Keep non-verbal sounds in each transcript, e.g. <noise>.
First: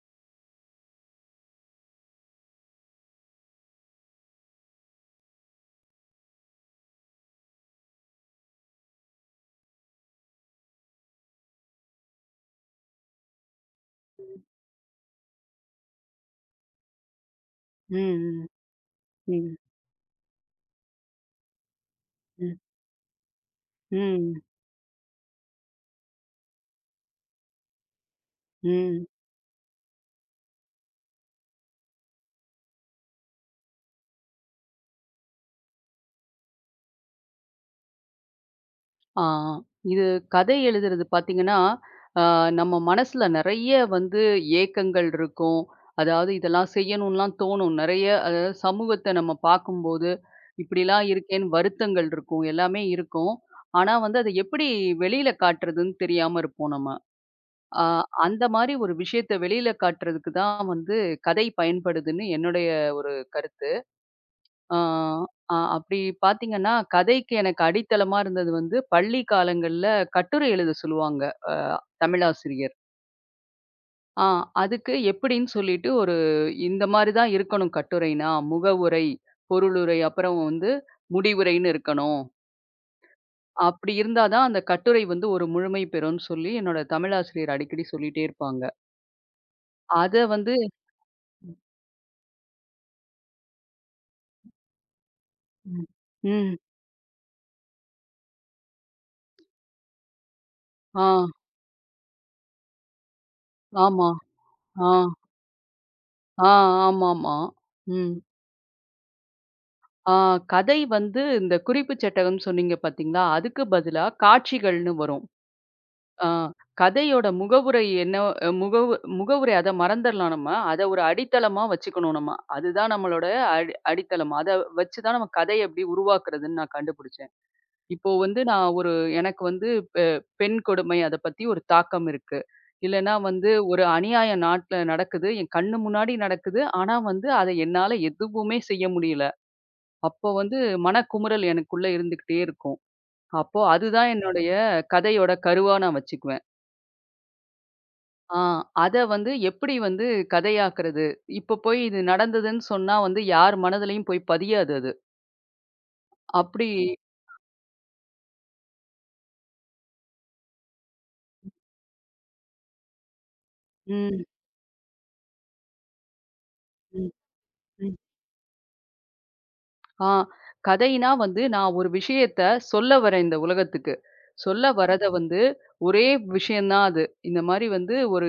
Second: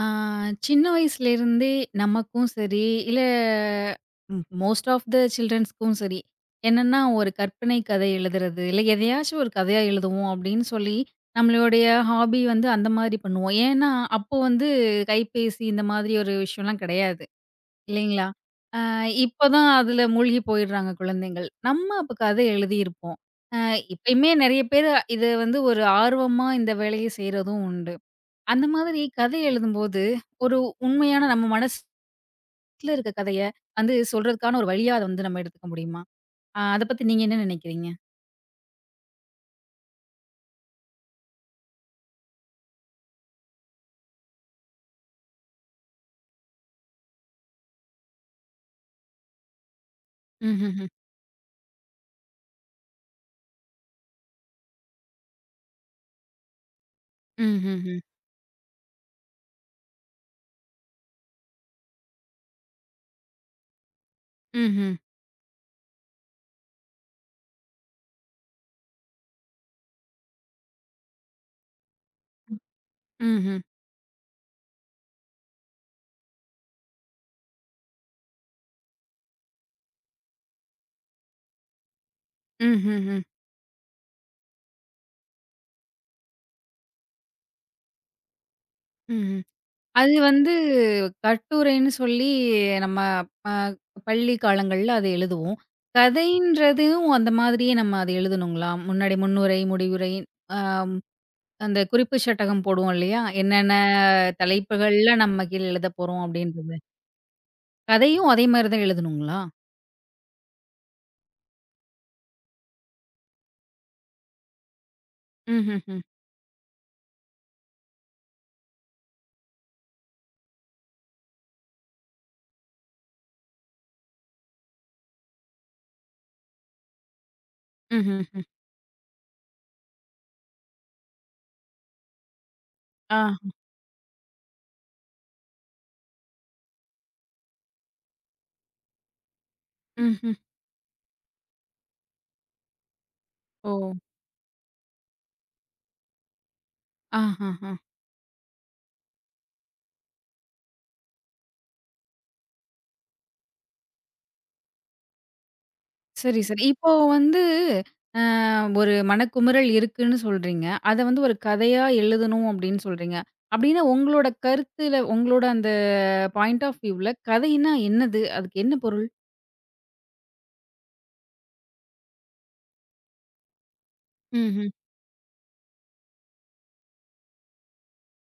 ஆ, சின்ன வயசுலேருந்தே நமக்கும் சரி, இல்ல மோஸ்ட் ஆஃப் த சில்ட்ரன்ஸ்க்கும் சரி, என்னன்னா ஒரு கற்பனை கதை எழுதுறது, இல்ல எதையாச்சும் ஒரு கதையா எழுதுவோம் அப்படின்னு சொல்லி, நம்மளுடைய ஹாபி வந்து அந்த மாதிரி பண்ணுவோம். ஏன்னா, அப்போ வந்து கைபேசி இந்த மாதிரி ஒரு விஷயம்லாம் கிடையாது. இல்லைங்களா? ம், அ இப்போ ம், தான் அதில மூழ்கி போயிடுறாங்க குழந்தைகள். நம்ம அப்ப கதை ம், எழுதியிருப்போம். அ இப்பயுமே ம், நெறைய பேரு இத வந்து ஒரு ஆர்வமா இந்த வேலைய செய்றதும் உண்டு. அந்த மாதிரி ம். கதை எழுதும்போது, ஒரு உண்மையான நம்ம மனசுல இருக்க கதைய வந்து சொல்றதுக்கான ஒரு வழியா அத வந்து நம்ம எடுத்துக்க முடியுமா? அத பத்தி நீங்க என்ன நினைக்கிறீங்க? ஆ இது கதை எழுதுறது பார்த்தீங்கன்னா, ஆ நம்ம மனசுல நெறைய வந்து ஏக்கங்கள் இருக்கும். அதாவது இதெல்லாம் செய்யணும்லாம் தோணும். நெறைய அதாவது சமூகத்த நம்ம பார்க்கும்போது, ம்ஹ்ஹ்ம். இப்படிலாம் இருக்கேன்னு வருத்தங்கள் இருக்கும். எல்லாமே இருக்கும். ஆனா வந்து அத எப்படி வெளியில காட்டுறதுன்னு தெரியாம இருப்போம் நம்ம. ஆ ம்ஹ்ஹ்ம். அந்த மாரி ஒரு விஷயத்த வெளியில காட்டுறதுக்கு தான் வந்து கதை பயன்படுதுன்னு என்னுடைய ஒரு கருத்து. ஆ, ம்ஹ்ம். ஆ அப்படி பார்த்தீங்கன்னா, கதைக்கு எனக்கு அடித்தளமா இருந்தது வந்து, பள்ளி காலங்கள்ல கட்டுரை எழுத சொல்லுவாங்க, அ தமிழாசிரியர். ம்ஹ்ம். ஆ அதுக்கு எப்படின்னு சொல்லிட்டு ஒரு இந்த மாரி தான் இருக்கணும் கட்டுரைனா, முகவுரை, பொருளுரை, அப்புறம் வந்து முடிவுரைன்னு இருக்கணும். ம்ஹ்ஹ்ம். அப்படி இருந்தா தான் அந்த கட்டுரை வந்து ஒரு முழுமை பெறும்னு சொல்லி என்னோட தமிழாசிரியர் அடிக்கடி சொல்லிட்டே இருப்பாங்க. ம்ஹ்ம். அது அத வந்து வந்து கட்டுரைன்னு சொல்லி நம்ம அ பள்ளி காலங்கள்ல அத எழுதுவோம். ம். ம். கதைன்றதும் அந்த மாதிரியே நம்ம அத எழுதணுங்களா? முன்னுரை, முடிவுரை, அ ஆ. அந்த குறிப்பு சட்டகம் போடுவோம் இல்லையா? என்னென்ன ஆமா. ஆ. தலைப்புகள்ல நம்ம கீழ எழுதப் போறோம் ஆ. அப்டின்ற ஆமாமா. ம். கதையும் அதே மாரி தான் எழுதணுங்களா? ஆ கதை வந்து இந்த குறிப்பு சட்டகம் சொன்னீங்க பார்த்தீங்களா? அதுக்கு பதிலா காட்சிகள்னு வரும். ம்ஹ்ஹ்ம். ஆ கதையோட முகவுரை என்ன அ முகவு முகவுரை அத மறந்தரலாம் நம்ம. அத ஒரு அடித்தளமா வச்சுக்கணும் நம்ம. அதுதான் நம்மளோட அடித்தளம். அத வச்சு தான் நம்ம கதைய எப்படி உருவாக்குறதுன்னு நான் கண்டுபிடிச்சேன். இப்போ வந்து ம்ஹ்ஹ்ம். நான் ஒரு எனக்கு வந்து பெ பெண் கொடுமை அத பத்தி ஒரு தாக்கம் இருக்கு. இல்லன்னா ஆ. வந்து ஒரு அநியாயம் நாட்ல நடக்குது. என் கண்ணு முன்னாடி நடக்குது. ஆனா வந்து அத என்னால எதுவுமே செய்ய முடியல. அப்போ ம்ஹ்ம். வந்து மனக்குமுறல் எனக்குள்ள இருந்துகிட்டே இருக்கும். அப்போ ஓ! அதுதான் என்னுடைய கதையோட கருவா நான் வச்சுக்குவேன். ஆஹஹா. ஆ அத வந்து எப்படி வந்து கதையாக்குறது? இப்போ போய் இது நடந்ததுன்னு சொன்னா வந்து யார் மனதிலயும் போய் பதியாது அது. சரி, சரி. அப்படி இப்போ வந்து அ ஒரு மனக்குமுறல் இருக்குன்னு சொல்றீங்க. அத வந்து ஒரு கதையா எழுதணும் அப்படின்னு சொல்றீங்க. அப்படின்னா ம், உங்களோட கருத்துல, உங்களோட அந்த பாயிண்ட் ஆஃப் வியூல ம், கதைன்னா ம். என்னது? அதுக்கு என்ன பொருள்? ஆ கதைனா வந்து நான் ஒரு விஷயத்த சொல்ல வரேன் இந்த உலகத்துக்கு. சொல்ல ம்ஹ்ம். வரத வந்து ஒரே விஷயம் தான் அது. இந்த மாரி வந்து ஒரு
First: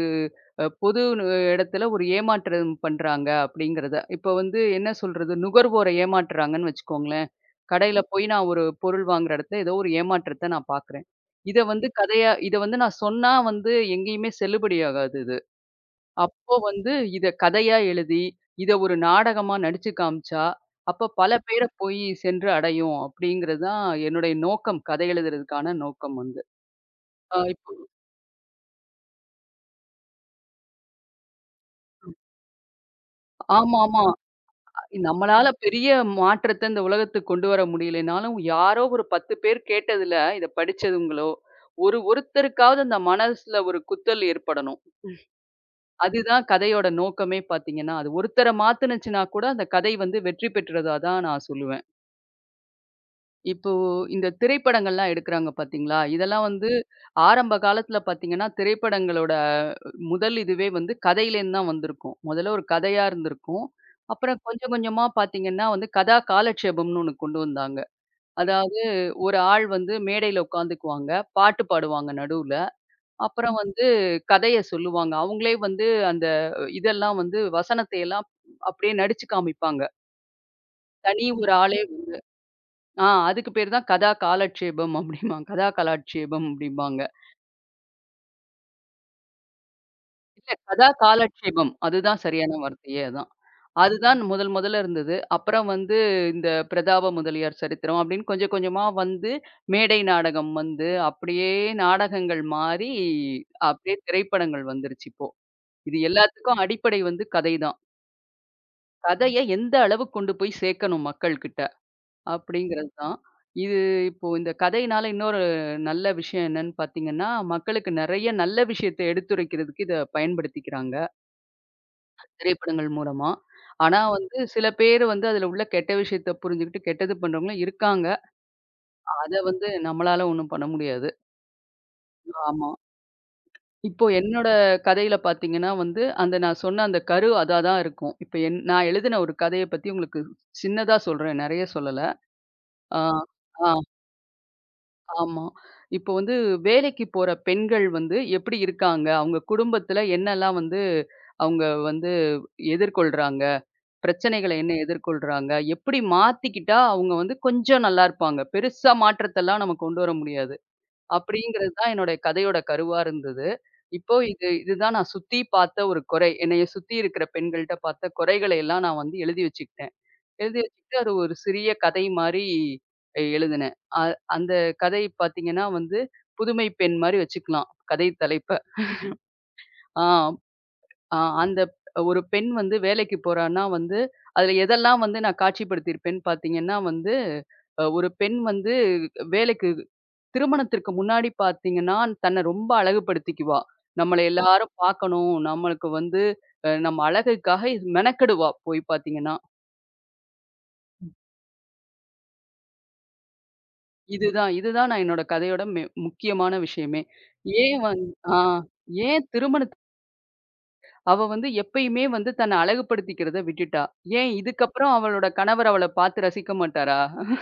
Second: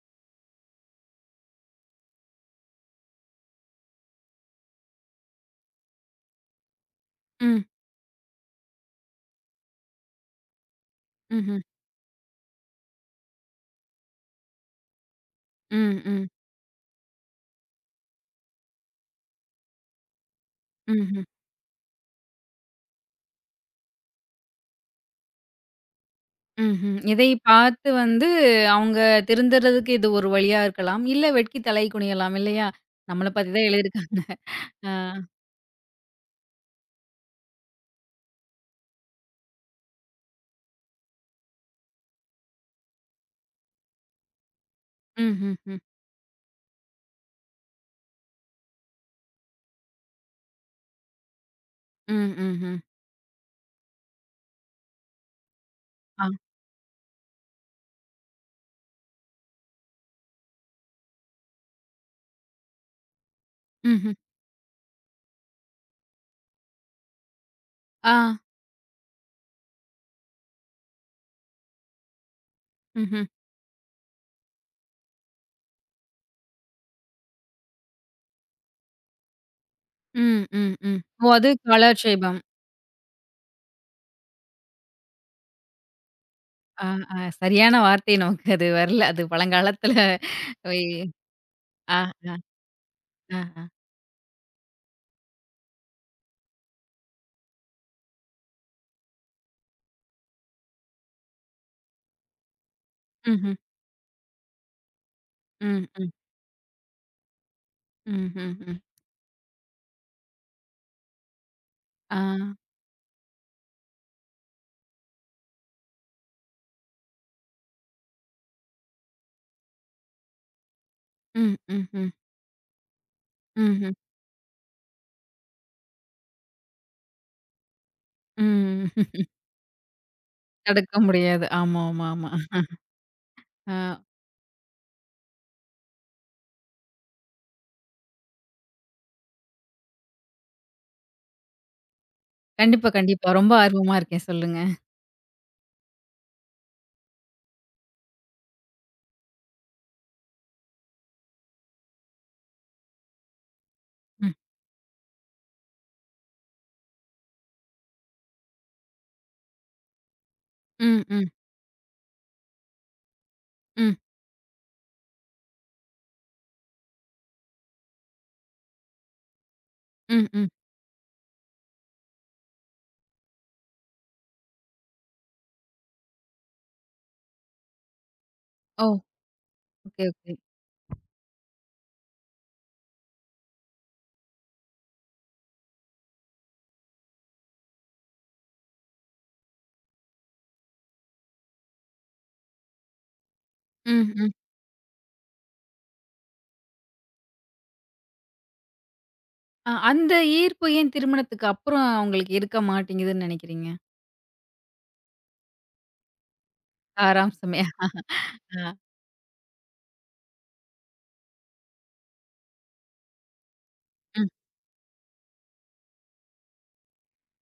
பொது இடத்துல ஒரு ஏமாற்றம் பண்றாங்க அப்படிங்கிறத. இப்போ வந்து என்ன சொல்றது? நுகர்வோர ஏமாற்றுறாங்கன்னு வச்சுக்கோங்களேன். ம். கடையில போய் நான் ஒரு பொருள் வாங்குற இடத்துல ஏதோ ஒரு ஏமாற்றத்த நான் பார்க்குறேன். இத ம்ஹ்ம். வந்து கதையா இத வந்து நான் சொன்னா வந்து எங்கேயுமே செல்லுபடியாகாது இது. ம். ம். அப்போ வந்து இத கதையா எழுதி, இத ஒரு நாடகமா நடிச்சு காமிச்சா, அப்ப ம்ஹ்ம். பல பேர போய் சென்று அடையும் அப்படிங்கிறது தான் என்னுடைய நோக்கம். கதை எழுதுறதுக்கான நோக்கம் வந்து. ம்ஹ்ம். இதை அ இப்போ பார்த்து வந்து அவங்க திருந்துறதுக்கு இது ஒரு வழியா இருக்கலாம். இல்ல வெட்கி தலை குனியலாம் இல்லையா? நம்மள பத்தி தான் ஆமாமா. எழுதியிருக்காங்க. ஆ. நம்மளால பெரிய மாற்றத்த இந்த உலகத்துக்கு கொண்டு வர முடியலைனாலும், யாரோ ஒரு 10 பேர் கேட்டதுல, இத படிச்சதுங்களோ, ஒருத்தருக்காவது அந்த மனசுல ஒரு குத்தல் ஏற்படணும். ம், ம், ம். அதுதான் கதையோட நோக்கமே பார்த்தீங்கன்னா, அது ஒருத்தர மாத்துனுச்சுன்னா கூட அந்த கதை வந்து வெற்றி பெற்றதா தான் நான் சொல்லுவேன். ம், ம்ஹ்ம். இப்போ இந்த திரைப்படங்கள்லாம் எடுக்குறாங்க பார்த்தீங்களா? ஆ. இதெல்லாம் வந்து ஆரம்ப காலத்துல பார்த்தீங்கன்னா, திரைப்படங்களோட முதல் இதுவே வந்து கதையிலேருந்து தான் வந்திருக்கும். முதல்ல ஒரு கதையா இருந்திருக்கும். ம்ஹ்ம். அப்புறம் கொஞ்சம் கொஞ்சமா பார்த்தீங்கன்னா வந்து கதா காலட்சேபம்ன்னு ஒண்ணு கொண்டு வந்தாங்க. ஆ. அதாவது ஒரு ஆள் வந்து மேடையில உட்காந்துக்குவாங்க, பாட்டு பாடுவாங்க நடுவுல. ம்ஹ்ம். அப்புறம் வந்து கதைய சொல்லுவாங்க. அவங்களே வந்து அந்த இதெல்லாம் வந்து வசனத்தை எல்லாம் அப்படியே நடிச்சு காமிப்பாங்க. ம், ம், ம். ஓ! தனி <laughs> அது ஒரு ஆளே காலாட்சேபம். அதுக்கு பேரு தான் கதா காலட்சேபம் அப்படிம்பாங்க. கதா கலாட்சேபம் ஆ, அப்படிம்பாங்க. ஆ. சரியான வார்த்தை நமக்கு அது வரல. அது பழங்காலத்துல இல்ல <laughs> வை கதா காலட்சேபம் ஆ, அதுதான் ஆ, சரியான வார்த்தையே அதான். ஆ, ஆ. அதுதான் முதல் முதல்ல இருந்தது. அப்புறம் வந்து இந்த பிரதாப முதலியார் சரித்திரம் அப்படின்னு கொஞ்சம் கொஞ்சமா வந்து மேடை நாடகம் வந்து, அப்படியே நாடகங்கள் மாறி ம்ஹ்ம். அப்படியே திரைப்படங்கள் வந்துருச்சு இப்போ. ம், இது ம். எல்லாத்துக்கும் அடிப்படை வந்து கதை தான். ம்ஹ்ம், ம். கதைய எந்த அளவுக்கு கொண்டு போய் சேர்க்கணும் மக்கள் கிட்ட ஆ. அப்படிங்கிறது தான். இது இப்போ இந்த கதையினால இன்னொரு நல்ல விஷயம் என்னன்னு பார்த்தீங்கன்னா, மக்களுக்கு நெறைய நல்ல விஷயத்த எடுத்துரைக்கிறதுக்கு இத பயன்படுத்திக்கிறாங்க. ம், ம்ஹ்ம். திரைப்படங்கள் மூலமா. ம்ஹ்ம். ஆனா வந்து சில பேரு வந்து அதுல உள்ள கெட்ட விஷயத்த புரிஞ்சுகிட்டு கெட்டது பண்றவங்களும் இருக்காங்க. ம். <laughs> அத வந்து நம்மளால ஒண்ணும் பண்ண தடுக்க முடியாது. முடியாது. ஆமா, ஆமா, ஆமா. ஆமா. ஆ. இப்போ என்னோட கதையில பார்த்தீங்கன்னா வந்து, அந்த நான் சொன்ன அந்த கரு அதா தான் இருக்கும். இப்ப நான் எழுதின ஒரு கதைய பத்தி உங்களுக்கு சின்னதா சொல்றேன். நெறைய சொல்லல. கண்டிப்பா, ஆ, கண்டிப்பா. ரொம்ப ஆ, ஆர்வமா இருக்கேன். சொல்லுங்க. ஆமா. இப்போ வந்து வேலைக்கு போற பெண்கள் வந்து எப்படி இருக்காங்க? அவங்க குடும்பத்துல என்னலாம் வந்து அவங்க வந்து எதிர்கொள்றாங்க? ம். பிரச்சனைகள என்ன எதிர்கொள்றாங்க? எப்படி மாத்திக்கிட்டா அவங்க வந்து கொஞ்சம் நல்லா இருப்பாங்க. பெருசா மாற்றத்தெல்லாம் நம்ம கொண்டு வர முடியாது. ம், ம். அப்படிங்கிறது தான் என்னோட கதையோட கருவா இருந்தது. ம், இப்போ இதுதான் நான் சுத்தி பார்த்த ஒரு குறை. என்னைய சுத்தி இருக்கிற பெண்கள்ட்ட பார்த்த குறைகளை எல்லாம் நான் வந்து எழுதி வச்சுக்கிட்டேன். ம், ம். எழுதி வச்சுக்கிட்டு அது ஒரு சிறிய கதை மாரி எழுதினேன். அ அந்த கதை பார்த்தீங்கன்னா வந்து, புதுமை பெண் மாரி வச்சுக்கலாம். கதை தலைப்ப. ஓ! ஓகே, ஆ ஓகே. ஆ அந்த ஒரு பெண் வந்து வேலைக்கு போறான்னா வந்து, அதுல எதெல்லாம் வந்து நான் காட்சிப்படுத்தியிருப்பேன்னு பார்த்தீங்கன்னா வந்து, ஒரு பெண் வந்து வேலைக்கு திருமணத்திற்கு முன்னாடி பார்த்தீங்கன்னா, தன்னை ரொம்ப அழகுபடுத்திக்குவா. ம், நம்மள ம். எல்லாரும் பார்க்கணும். நம்மளுக்கு வந்து நம்ம அழகுக்காக இது மெனக்கெடுவா போய் பார்த்தீங்கன்னா. அந்த ஈர்ப்பு ஏன் திருமணத்துக்கு அப்புறம் அவங்களுக்கு இருக்க மாட்டேங்குதுன்னு நினைக்கிறீங்க? இதுதான் இதுதான் நான் என்னோட கதையோட முக்கியமான விஷயமே. சாராம்சமே ஏன் வந் ஆ ஆ. ஏன் திருமணத்துக்கு அவ வந்து எப்பயுமே வந்து தன்னை அழகுபடுத்திக்கிறத விட்டுட்டா. ம். ஏன் இதுக்கப்புறம் அவளோட கணவர் அவள பார்த்து ரசிக்க மாட்டாரா?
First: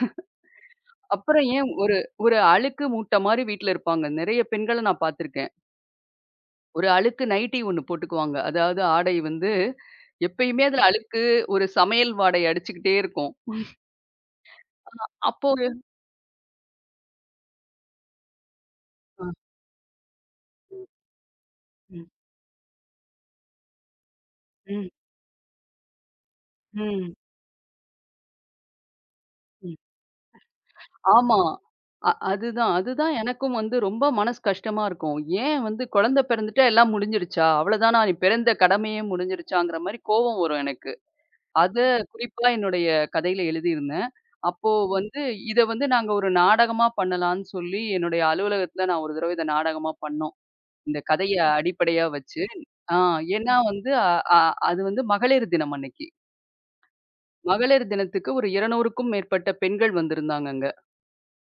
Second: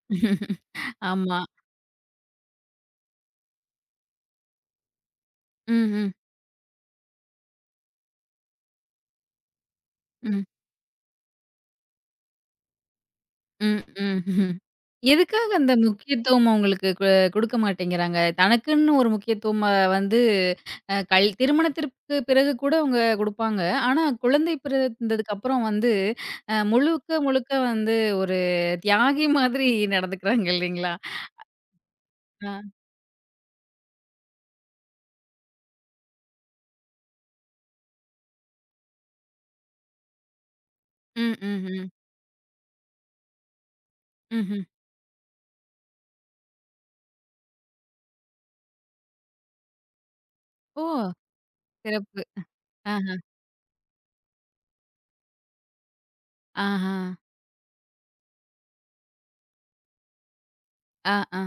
<laughs> ஆமா. அப்புறம் ஏன் ஒரு ஒரு அழுக்கு மூட்டை மாரி வீட்ல இருப்பாங்க. நெறைய பெண்கள நான் பார்த்துருக்கேன். ம், ம், ஒரு அழுக்கு நைட்டி ஒண்ணு போட்டுக்குவாங்க. அதாவது ஆடை வந்து ம், எப்பயுமே அதுல அழுக்கு, ஒரு சமையல் வாடை அடிச்சுக்கிட்டே இருக்கும். ம், ம், ம். அப்போ எதுக்காக அந்த ஒரு- முக்கியத்துவம் அவங்களுக்கு குடுக்க மாட்டேங்கிறாங்க? தனக்குன்னு ஒரு ம், முக்கியத்துவம் அ வந்து அ கல் ம், திருமணத்திற்கு பிறகு கூட அவங்க குடுப்பாங்க. ஆனா குழந்தை ம், பிறந்ததுக்கு அப்புறம் வந்து முழுக்க, ம். முழுக்க வந்து ஒரு தியாகி மாதிரி நடந்துக்கிறாங்க இல்லைங்களா? ஆமா. அ அதுதான், ஆ. அதுதான் எனக்கும் வந்து ரொம்ப மனசு கஷ்டமா இருக்கும். ஏன் வந்து குழந்தை பெறந்துட்டா எல்லாம் முடிஞ்சிருச்சா? அவ்வளதானா? நீ பிறந்த கடமையே முடிஞ்சிருச்சாங்கிற மாரி கோவம் வரும் எனக்கு. ம், ம், அத ம், குறிப்பா என்னுடைய கதையில எழுதியிருந்தேன். ம்ஹ்ம். அப்போ வந்து இத வந்து நாங்க ஒரு நாடகமா பண்ணலான்னு சொல்லி என்னுடைய அலுவலகத்துல நான் ஒரு தடவ இத நாடகமா பண்ணோம். ஓ! இந்த கதைய அடிப்படையா சிறப்பு. வச்சு. ஆ ஆ. ஏன்னா வந்து அ அ அது வந்து மகளிர் தினம் அன்னைக்கு. ஆஹா. மகளிர் தினத்துக்கு ஒரு 200க்கும் மேற்பட்ட பெண்கள் வந்திருந்தாங்கங்க. ஆ, ஆ,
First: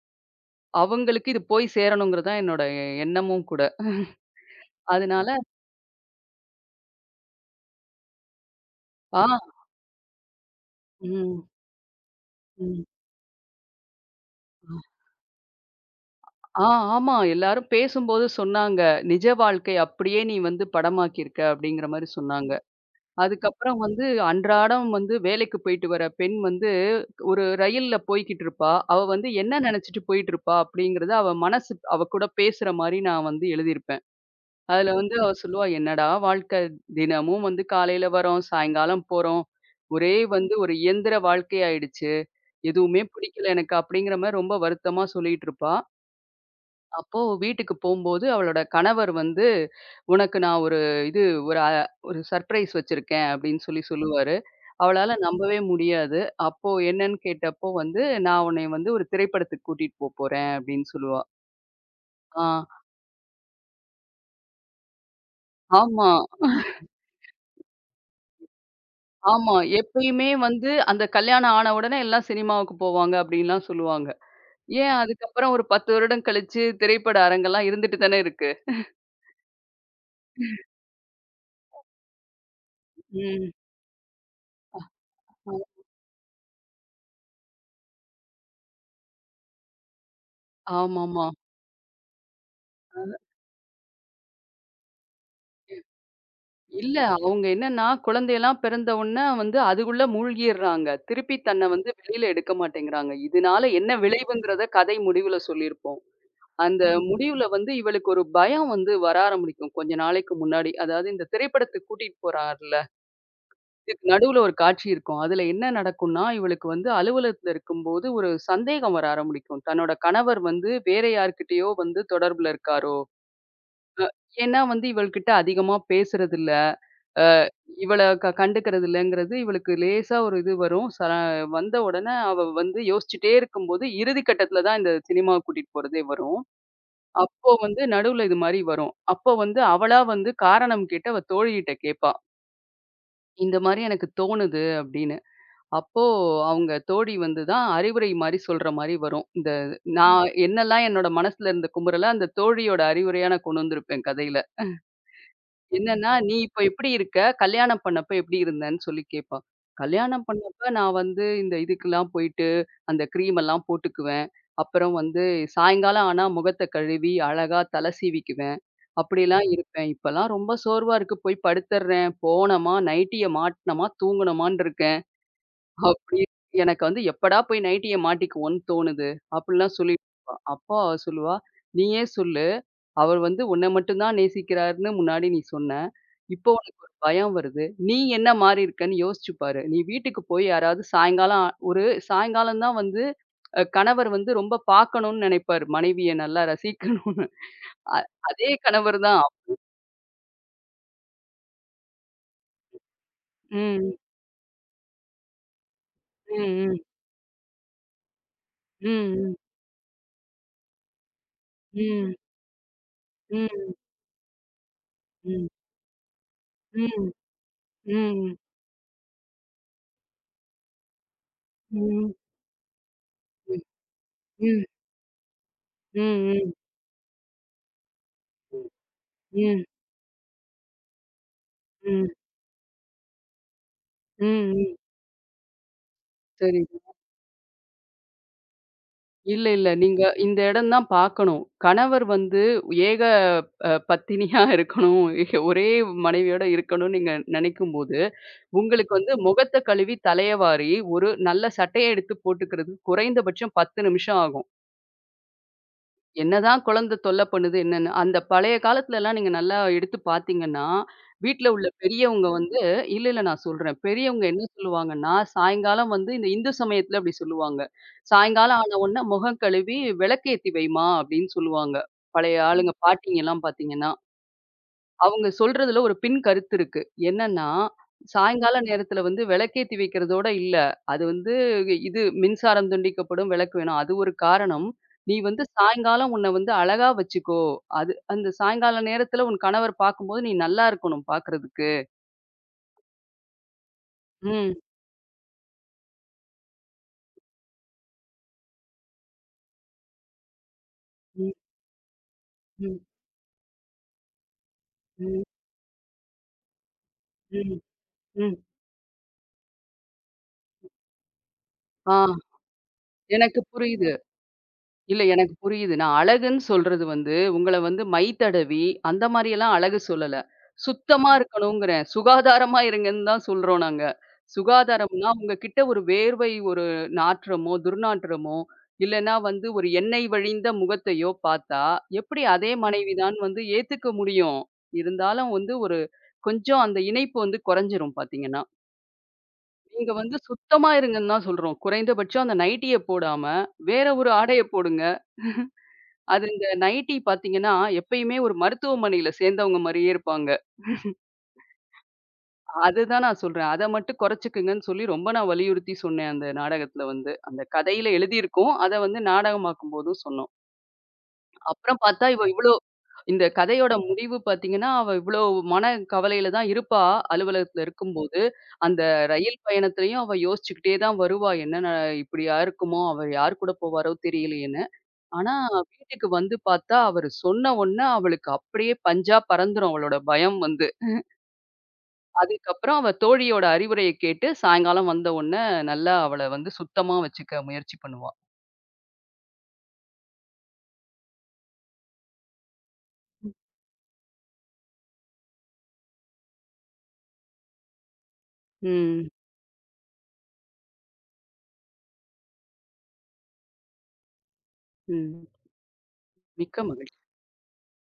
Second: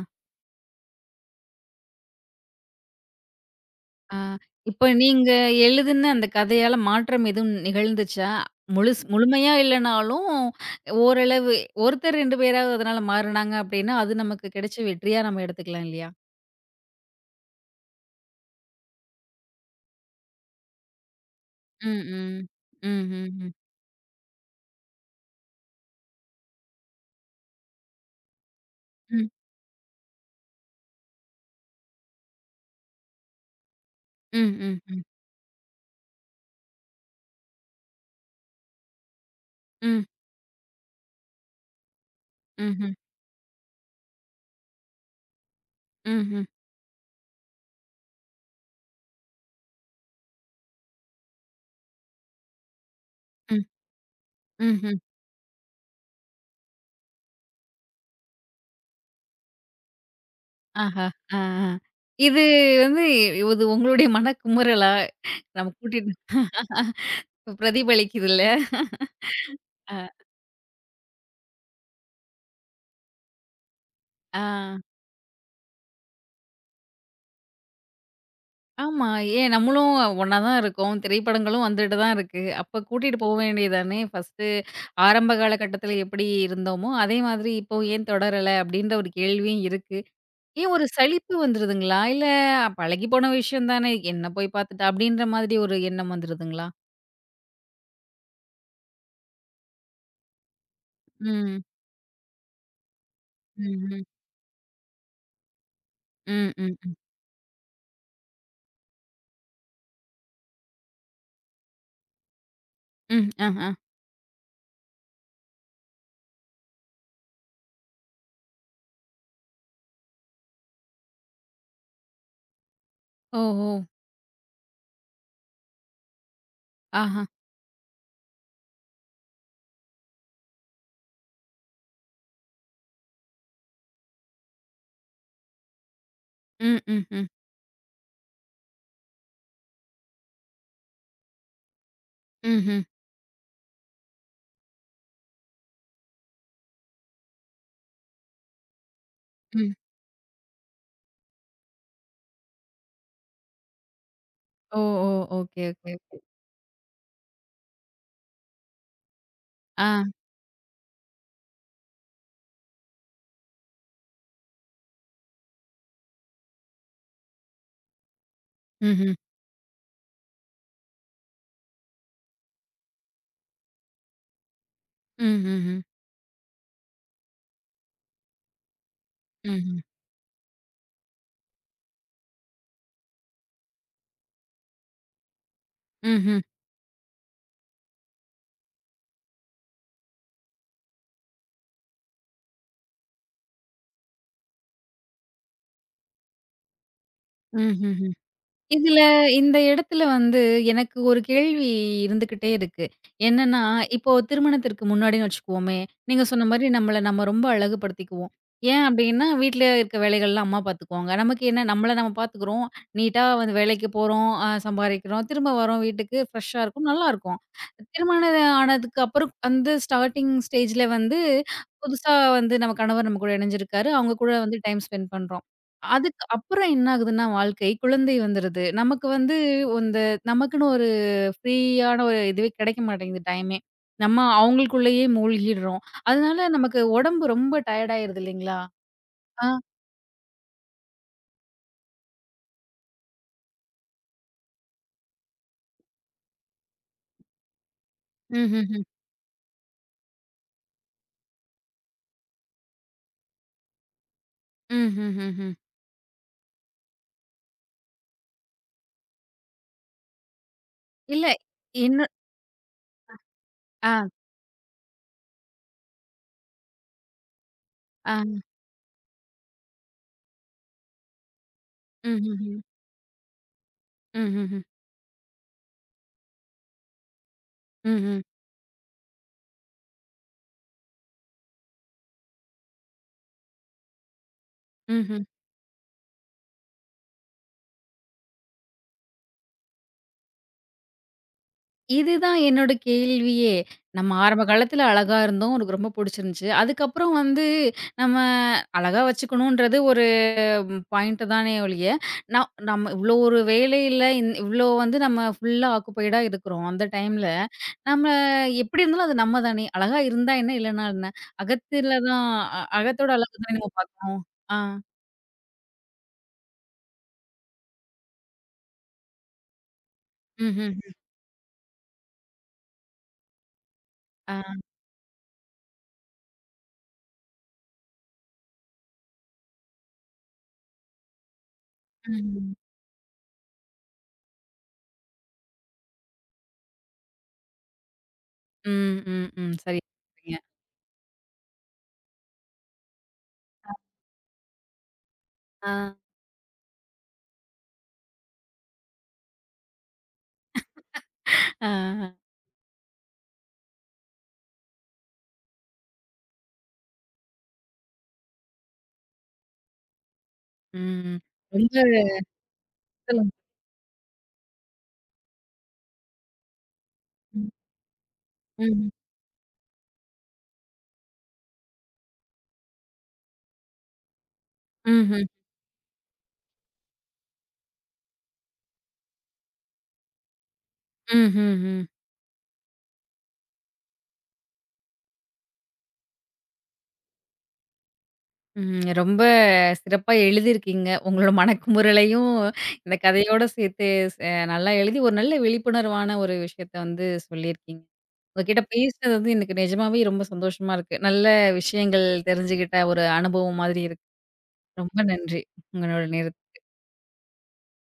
அவங்களுக்கு இது போய் சேரணுங்கிறது தான் என்னோட எண்ணமும் கூட. ஆ. இப்போ நீங்க அதனால எழுதுன அந்த கதையால மாற்றம் எதுவும் நிகழ்ந்துச்சா? ஆ, முழுமையா இல்லனாலும், ம், ஓரளவு ஒருத்தர் 2 பேராவது ம். அதனால மாறுனாங்க அப்டின்னா, அது நமக்கு கிடைச்ச வெற்றியா நம்ம எடுத்துக்கலாம் இல்லையா? ஆ, ஆமா. எல்லாரும் பேசும்போது சொன்னாங்க. "நிஜ வாழ்க்கை அப்படியே நீ வந்து படமாக்கியிருக்க" அப்படிங்கிற ம், மாரி ம். சொன்னாங்க. ம்ஹ்ஹ்ம். அதுக்கப்புறம் வந்து அன்றாடம் வந்து வேலைக்கு போயிட்டு வர பெண் வந்து ஒரு ரயில்ல போய்க்கிட்டு இருப்பா. அவ வந்து ம். என்ன நெனச்சுட்டு போயிட்டு இருப்பா அப்படிங்கிறத அவ மனசு அவ கூட பேசுற மாரி நான் வந்து எழுதியிருப்பேன். ம், ம், அதுல ம். வந்து அவ சொல்லுவா, "என்னடா வாழ்க்கை! தினமும் வந்து காலையில வரோம், சாயங்காலம் போறோம். ம். ஒரே வந்து ஒரு இயந்திர வாழ்க்கை ஆயிடுச்சு. ம்ஹ்ம். எதுவுமே பிடிக்கல எனக்கு." அப்படிங்கிற மாரி ரொம்ப வருத்தமா சொல்லிட்டு இருப்பா. ம்ஹ்ம். அப்போ வீட்டுக்கு போம்போது அவளோட கணவர் வந்து, "உனக்கு நான் ஒரு இது ஒரு அ ஒரு சர்ப்ரைஸ் வச்சிருக்கேன்." அப்படின்னு ம். சொல்லி சொல்லுவாரு. ம்ஹ்ம். அவளால நம்பவே முடியாது. அப்போ என்னன்னு கேட்டப்போ வந்து, "நான் உன்னைய வந்து ஒரு திரைப்படத்துக்கு கூட்டிட்டு போப்போறேன்." அப்படின்னு ஆஹா. சொல்லுவா. ஆ, ஆ. இது ஆ, வந்து இது உங்களுடைய மனக்குமுறலா? நம்ம ஆமா. கூட்டிட்டு பிரதிபலிக்குதுல்ல? ஆமா. அ, எப்பயுமே வந்து அந்த கல்யாணம் ஆன உடனே எல்லாம் சினிமாவுக்கு போவாங்க அப்படின்லாம் சொல்லுவாங்க. ஆ. ஆ. ஏன் அதுக்கப்புறம் ஒரு 10 வருடம் கழிச்சு திரைப்பட அரங்கெல்லாம் இருந்துட்டு தானே இருக்கு. ஆமா. ஏன் நம்மளும் ஒண்ணா தான் இருக்கோம். திரைப்படங்களும் வந்துட்டு தான் இருக்கு. அப்ப கூட்டிட்டு போ ம். வேண்டியது தானே! ஃபர்ஸ்ட்டு ஆரம்ப அ காலகட்டத்தில எப்படி இருந்தோமோ, அதே மாதிரி இப்போ ஏன் தொடரல? அப்படின்ற ஒரு கேள்வியும் இருக்கு. ஏன் ஒரு ஆமாமா. சலிப்பு வந்துருதுங்களா? இல்ல பழகி அது போன விஷயம் தானே, என்ன போய் பார்த்துட்டு அப்படின்ற மாதிரி ஒரு எண்ணம் வந்துருதுங்களா? இல்ல அவங்க என்னன்னா, குழந்தையெல்லாம் பிறந்த உடனே வந்து அதுக்குள்ள மூழ்கிர்றாங்க. திருப்பி ம். தன்னை வந்து வெளியில எடுக்க மாட்டேங்கிறாங்க. இதனால ம்ஹ்ம். என்ன விளைவுங்கிறத கதை முடிவுல சொல்லியிருப்போம். ம், ம், ம். அந்த ம். முடிவுல வந்து இவளுக்கு ஒரு பயம் வந்து வர ஆரம்பிக்கும் கொஞ்ச நாளைக்கு முன்னாடி. அதாவது இந்த திரைப்படத்துக்கு கூட்டிட்டு போறார்ல. ம், ஆஹா. இதுக்கு நடுவுல ஒரு காட்சி இருக்கும். அதுல என்ன நடக்கும்னா, இவளுக்கு வந்து அலுவலகத்துல இருக்கும்போது ஒரு சந்தேகம் வர ஆரம்பிக்கும். தன்னோட கணவர் வந்து வேற யார்கிட்டயோ வந்து தொடர்புல இருக்காரோ? ஓஹோ! ஏன்னா வந்து இவள்கிட்ட அதிகமா பேசுறதில்ல. ஆஹா. அ இவள கண்டுக்கிறது இல்லங்கிறது இவளுக்கு லேசா ஒரு இது வரும். வந்த உடனே அவ வந்து யோசிச்சுட்டே இருக்கும்போது, இறுதி கட்டத்துல தான் இந்த சினிமாவுக்கு கூட்டிட்டு போறதே வரும். ம், ம், ம். அப்போ வந்து நடுவுல இது மாரி வரும். அப்போ வந்து அவளா வந்து காரணம் கேட்டு அவ தோழிகிட்ட கேட்பா. ம்ஹ்ம். இந்த மாரி எனக்கு தோணுது அப்படின்னு. அப்போ அவங்க தோழி வந்து தான் அறிவுரை மாரி சொல்ற மாரி வரும். இந்த ம். ம். நான் ம். என்னலாம் என்னோட மனசுல இருந்த குமுறல அந்த தோழியோட அறிவுரையா நான் கொண்டு வந்திருப்பேன் கதையில. ஓ! ஓ! ஓகே, ஓகே, என்னன்னா, ஓகே. "நீ இப்ப எப்படி இருக்க? கல்யாணம் பண்ணப்ப எப்படி இருந்தன்னு?" சொல்லி கேட்பா. ஆ. கல்யாணம் பண்ணப்ப நான் வந்து இதுக்கெல்லாம் போயிட்டு, அந்த கிரீம் எல்லாம் போட்டுக்குவேன். அப்புறம் வந்து சாயங்காலம் ஆனா முகத்த கழுவி, அழகா தல சீவிக்குவேன். ம்ஹ்ம். அப்படிலாம் இருப்பேன். இப்பலாம் ரொம்ப சோர்வா இருக்கு. போய் படுத்துர்றேன். போனோமா, நைட்டிய மாட்டுனோமா, தூங்குனோமான்னு இருக்கு. ம், ம்ஹ்ம். அப்படி எனக்கு வந்து எப்படா போய் நைட்டிய மாட்டிக்குவோன்னு தோணுது. அப்படிலாம் ம்ஹ்ம். சொல்லிட்டு இருப்பா. அப்பா அவ சொல்லுவா, "நீயே சொல்லு, அவர் வந்து உன்ன மட்டும் தான் நேசிக்கிறாருன்னு முன்னாடி நீ சொன்ன. ம்ஹ்ம். இப்போ உனக்கு ஒரு பயம் வருது. நீ என்ன மாறி இருக்கன்னு யோசிச்சு பாரு. நீ வீட்டுக்கு போய் யாராவது சாயங்காலம் தான் வந்து கணவர் வந்து ரொம்ப பார்க்கணும்னு நெனைப்பாரு. மனைவிய நல்லா ரசிக்கணும்னு. அ ம்ஹ்ம். அதே கணவர் இதுல தான். இந்த இடத்துல வந்து எனக்கு ஒரு கேள்வி இருந்துகிட்டே இருக்கு. என்னன்னா, ம், இப்போ திருமணத்திற்கு முன்னாடின்னு வச்சுக்குவோமே, நீங்க சொன்ன மாரி ம், ம், நம்மள நம்ம ரொம்ப அழகுபடுத்திக்குவோம். ஏன் அப்டின்னா, ம், வீட்ல இருக்க வேலைகள்லாம் அம்மா பார்த்துக்குவாங்க. நமக்கு என்ன நம்மள நம்ம ம், பார்த்துக்குறோம். நீட்டா வந்து ம், வேலைக்கு போறோம், சம்பாரிக்கிறோம், ம், திரும்ப வரோம் வீட்டுக்கு ஃப்ரெஷ்ஷா ம், இருக்கும், ம், நல்லாருக்கும். ம், ம், திருமணம் ஆனதுக்கு அப்புறம் வந்து ஸ்டார்ட்டிங் ஸ்டேஜ்ல வந்து புதுசா ம், வந்து நம்ம கணவர் நம்ம கூட ம், இணைஞ்சிருக்காரு. அவங்க கூட வந்து ம். டைம் ஸ்பெண்ட் பண்றோம். அதுக்கு ம், ம், அப்புறம் என்ன ஆகுதுன்னா வாழ்க்கை, குழந்தை வந்துருது. நமக்கு வந்து ம், இந்த நமக்குன்னு ஒரு ஃப்ரீயான ம், ஒரு இதுவே கிடைக்க மாட்டேங்குது டைமே. நம்ம ம், ம். அவங்களுக்குள்ளேயே மூழ்கிடுறோம். அதனால சரிங்க. நமக்கு உடம்பு ரொம்ப டயர்ட் ஆயிருது இல்லைங்களா? ஆ. இல்ல, இல்ல. நீங்க இந்த இடம் தான் பார்க்கணும். கணவர் வந்து ஏக அ பத்தினியா <laughs> இருக்கணும். ஒரே மனைவியோட இருக்கணும்னு நீங்க நினைக்கும்போது, ம்ஹ்ஹ்ம். உங்களுக்கு வந்து முகத்த கழுவி, தலைய வாரி, ஒரு நல்ல சட்டைய எடுத்து போட்டுக்கிறதுக்கு குறைந்தபட்சம் 10 நிமிஷம் ஆகும். ம்ஹ்ஹ்ஹ்ம். என்னதான் குழந்தை தொல்ல பண்ணுது என்னன்னு, அந்த பழைய காலத்துலலாம் நீங்க நல்லா எடுத்து பார்த்தீங்கன்னா, இல்ல. வீட்ல உள்ள என்ன பெரியவங்க வந்து இல்ல, இல்ல நான் சொல்றேன். ஆ, பெரியவங்க என்ன சொல்லுவாங்கன்னா, சாயங்காலம் வந்து இந்த இந்து சமயத்துல அப்படி சொல்லுவாங்க. ஆ. சாயங்காலம் ஆன உடனே முகம் கழுவி விளக்கேத்தி வைம்மா அப்படின்னு சொல்லுவாங்க. பழைய ம்ஹ்ஹ்ம். ஆளுங்க பாட்டிங்கலாம் பார்த்தீங்கன்னா. ம்ஹ்ஹ்ம். அவங்க சொல்றதுல ஒரு பின் கருத்து இருக்கு. என்னன்னா, ம்ஹ்ம். சாயங்கால நேரத்துல வந்து விளக்கேத்தி வைக்கிறதோட இல்ல. அது வந்து இது மின்சாரம் துண்டிக்கப்படும், விளக்கு வேணும். அது ஒரு காரணம். நீ ம்ஹ்ம். வந்து சாயங்காலம் உன்ன வந்து அழகா வச்சுக்கோ. அது அந்த சாயங்கால நேரத்துல உன் கணவர் பார்க்கும்போது நீ நல்லா இருக்கணும் பார்க்கறதுக்கு. இதுதான் என்னோட கேள்வியே. நம்ம ஆரம்ப ம். காலத்துல அழகா இருந்தோம். உனக்கு ரொம்ப புடிச்சிருந்துச்சு. அதுக்கப்புறம் வந்து நம்ம அழகா வச்சுக்கணுன்றது ஒரு பாயிண்ட் ம். தானே ஒழிய, ந ம். நம்ம இவ்ளோ ஒரு வேலையில இவ்ளோ வந்து ம். நம்ம ஃபுல்லா ஆக்குபைடா இருக்கிறோம். அந்த டைம்ல ம். நம்ம ம். எப்படி இருந்தாலும் அது நம்ம தானே. அழகா இருந்தா என்ன, இல்லன்னா என்ன? ஆ அகத்தில தான் அகத்தோட அழகு எனக்கு தானே நம்ம புரியுது. பார்க்கணும். ஆ. இல்ல எனக்கு புரியுது. நான் அழகுன்னு சொல்றது வந்து, உங்கள வந்து மை தடவி, அந்த மாரியெல்லாம் அழகு சொல்லல. ம்ஹ்ம். சுத்தமா இருக்கணுங்கிறேன். சுகாதாரமா இருங்கன்னு தான் சொல்றோம் நாங்க. ஆ. சுகாதாரம்னா உங்ககிட்ட ஒரு வேர்வை ஒரு நாற்றமோ, துர்நாற்றமோ, இல்லன்னா வந்து ஒரு எண்ணெய் வழிந்த முகத்தையோ பார்த்தா, எப்படி ம்ஹ்ம். அதே மனைவி தான் வந்து ஏத்துக்க முடியும்? இருந்தாலும் வந்து ஒரு கொஞ்சம் அந்த இணைப்பு வந்து குறைஞ்சிரும் பார்த்தீங்கன்னா. ம், ம், ம். சரி. நீங்க வந்து சரிங்க. சுத்தமா இருங்கன்னு தான் சொல்றோம். குறைந்தபட்சம் அந்த நைட்டிய போடாம, வேற ஒரு ஆடைய போடுங்க. ஆ. அது இந்த நைட்டி பார்த்தீங்கன்னா, எப்பயுமே ஒரு மருத்துவமனையில சேர்ந்தவங்க மாரியே இருப்பாங்க. ஆ. அதுதான் நான் சொல்றேன். அத மட்டும் குறைச்சுக்கங்கன்னு சொல்லி ரொம்ப நான் வலியுறுத்தி சொன்னேன் அந்த நாடகத்துல வந்து. அந்த கதையில எழுதியிருக்கோம். அத வந்து நாடகமாக்கும்போதும் சொன்னோம். ம். ரொம்ப அப்புறம் பார்த்தா இவ்ளோ இந்த சொல்லுங்க. கதையோட முடிவு பார்த்தீங்கன்னா, அவ இவ்ளோ மன கவலையில தான் இருப்பா அலுவலகத்துல இருக்கும்போது. அந்த ம்ஹ்ம். ரயில் பயணத்திலயும் அவ யோசிச்சுக்கிட்டே தான் வருவா. என்ன இப்படியா இருக்குமோ? அவ யார் கூட போவாரோ தெரியலையேன்னு. ம்ஹ்ம். ஆனா, வீட்டுக்கு வந்து பார்த்தா, அவரு சொன்ன உடனே அவளுக்கு அப்படியே பஞ்சா பறந்துரும் அவளோட பயம் வந்து. ம்ஹ்ஹ்ம். அதுக்கப்புறம் அவ தோழியோட அறிவுரைய கேட்டு, சாயங்காலம் வந்த உடனே நல்லா அவள வந்து சுத்தமா வச்சுக்க முயற்சி பண்ணுவா. ம். ரொம்ப சிறப்பா எழுதியிருக்கீங்க. உங்களோட மனக்குமுறலையும் இந்த கதையோட சேர்த்து ச நல்லா எழுதி ஒரு நல்ல விழிப்புணர்வான ஒரு விஷயத்த வந்து சொல்லியிருக்கீங்க. உங்ககிட்ட ம், பேசினது வந்து எனக்கு நிஜமாவே ரொம்ப சந்தோஷமா இருக்கு. நல்ல விஷயங்கள் தெரிஞ்சுக்கிட்ட ஒரு அனுபவம் மாதிரி இருக்கு. ரொம்ப ம். நன்றி உங்களோட நேரத்துக்கு. மிக்க மகிழ்ச்சி.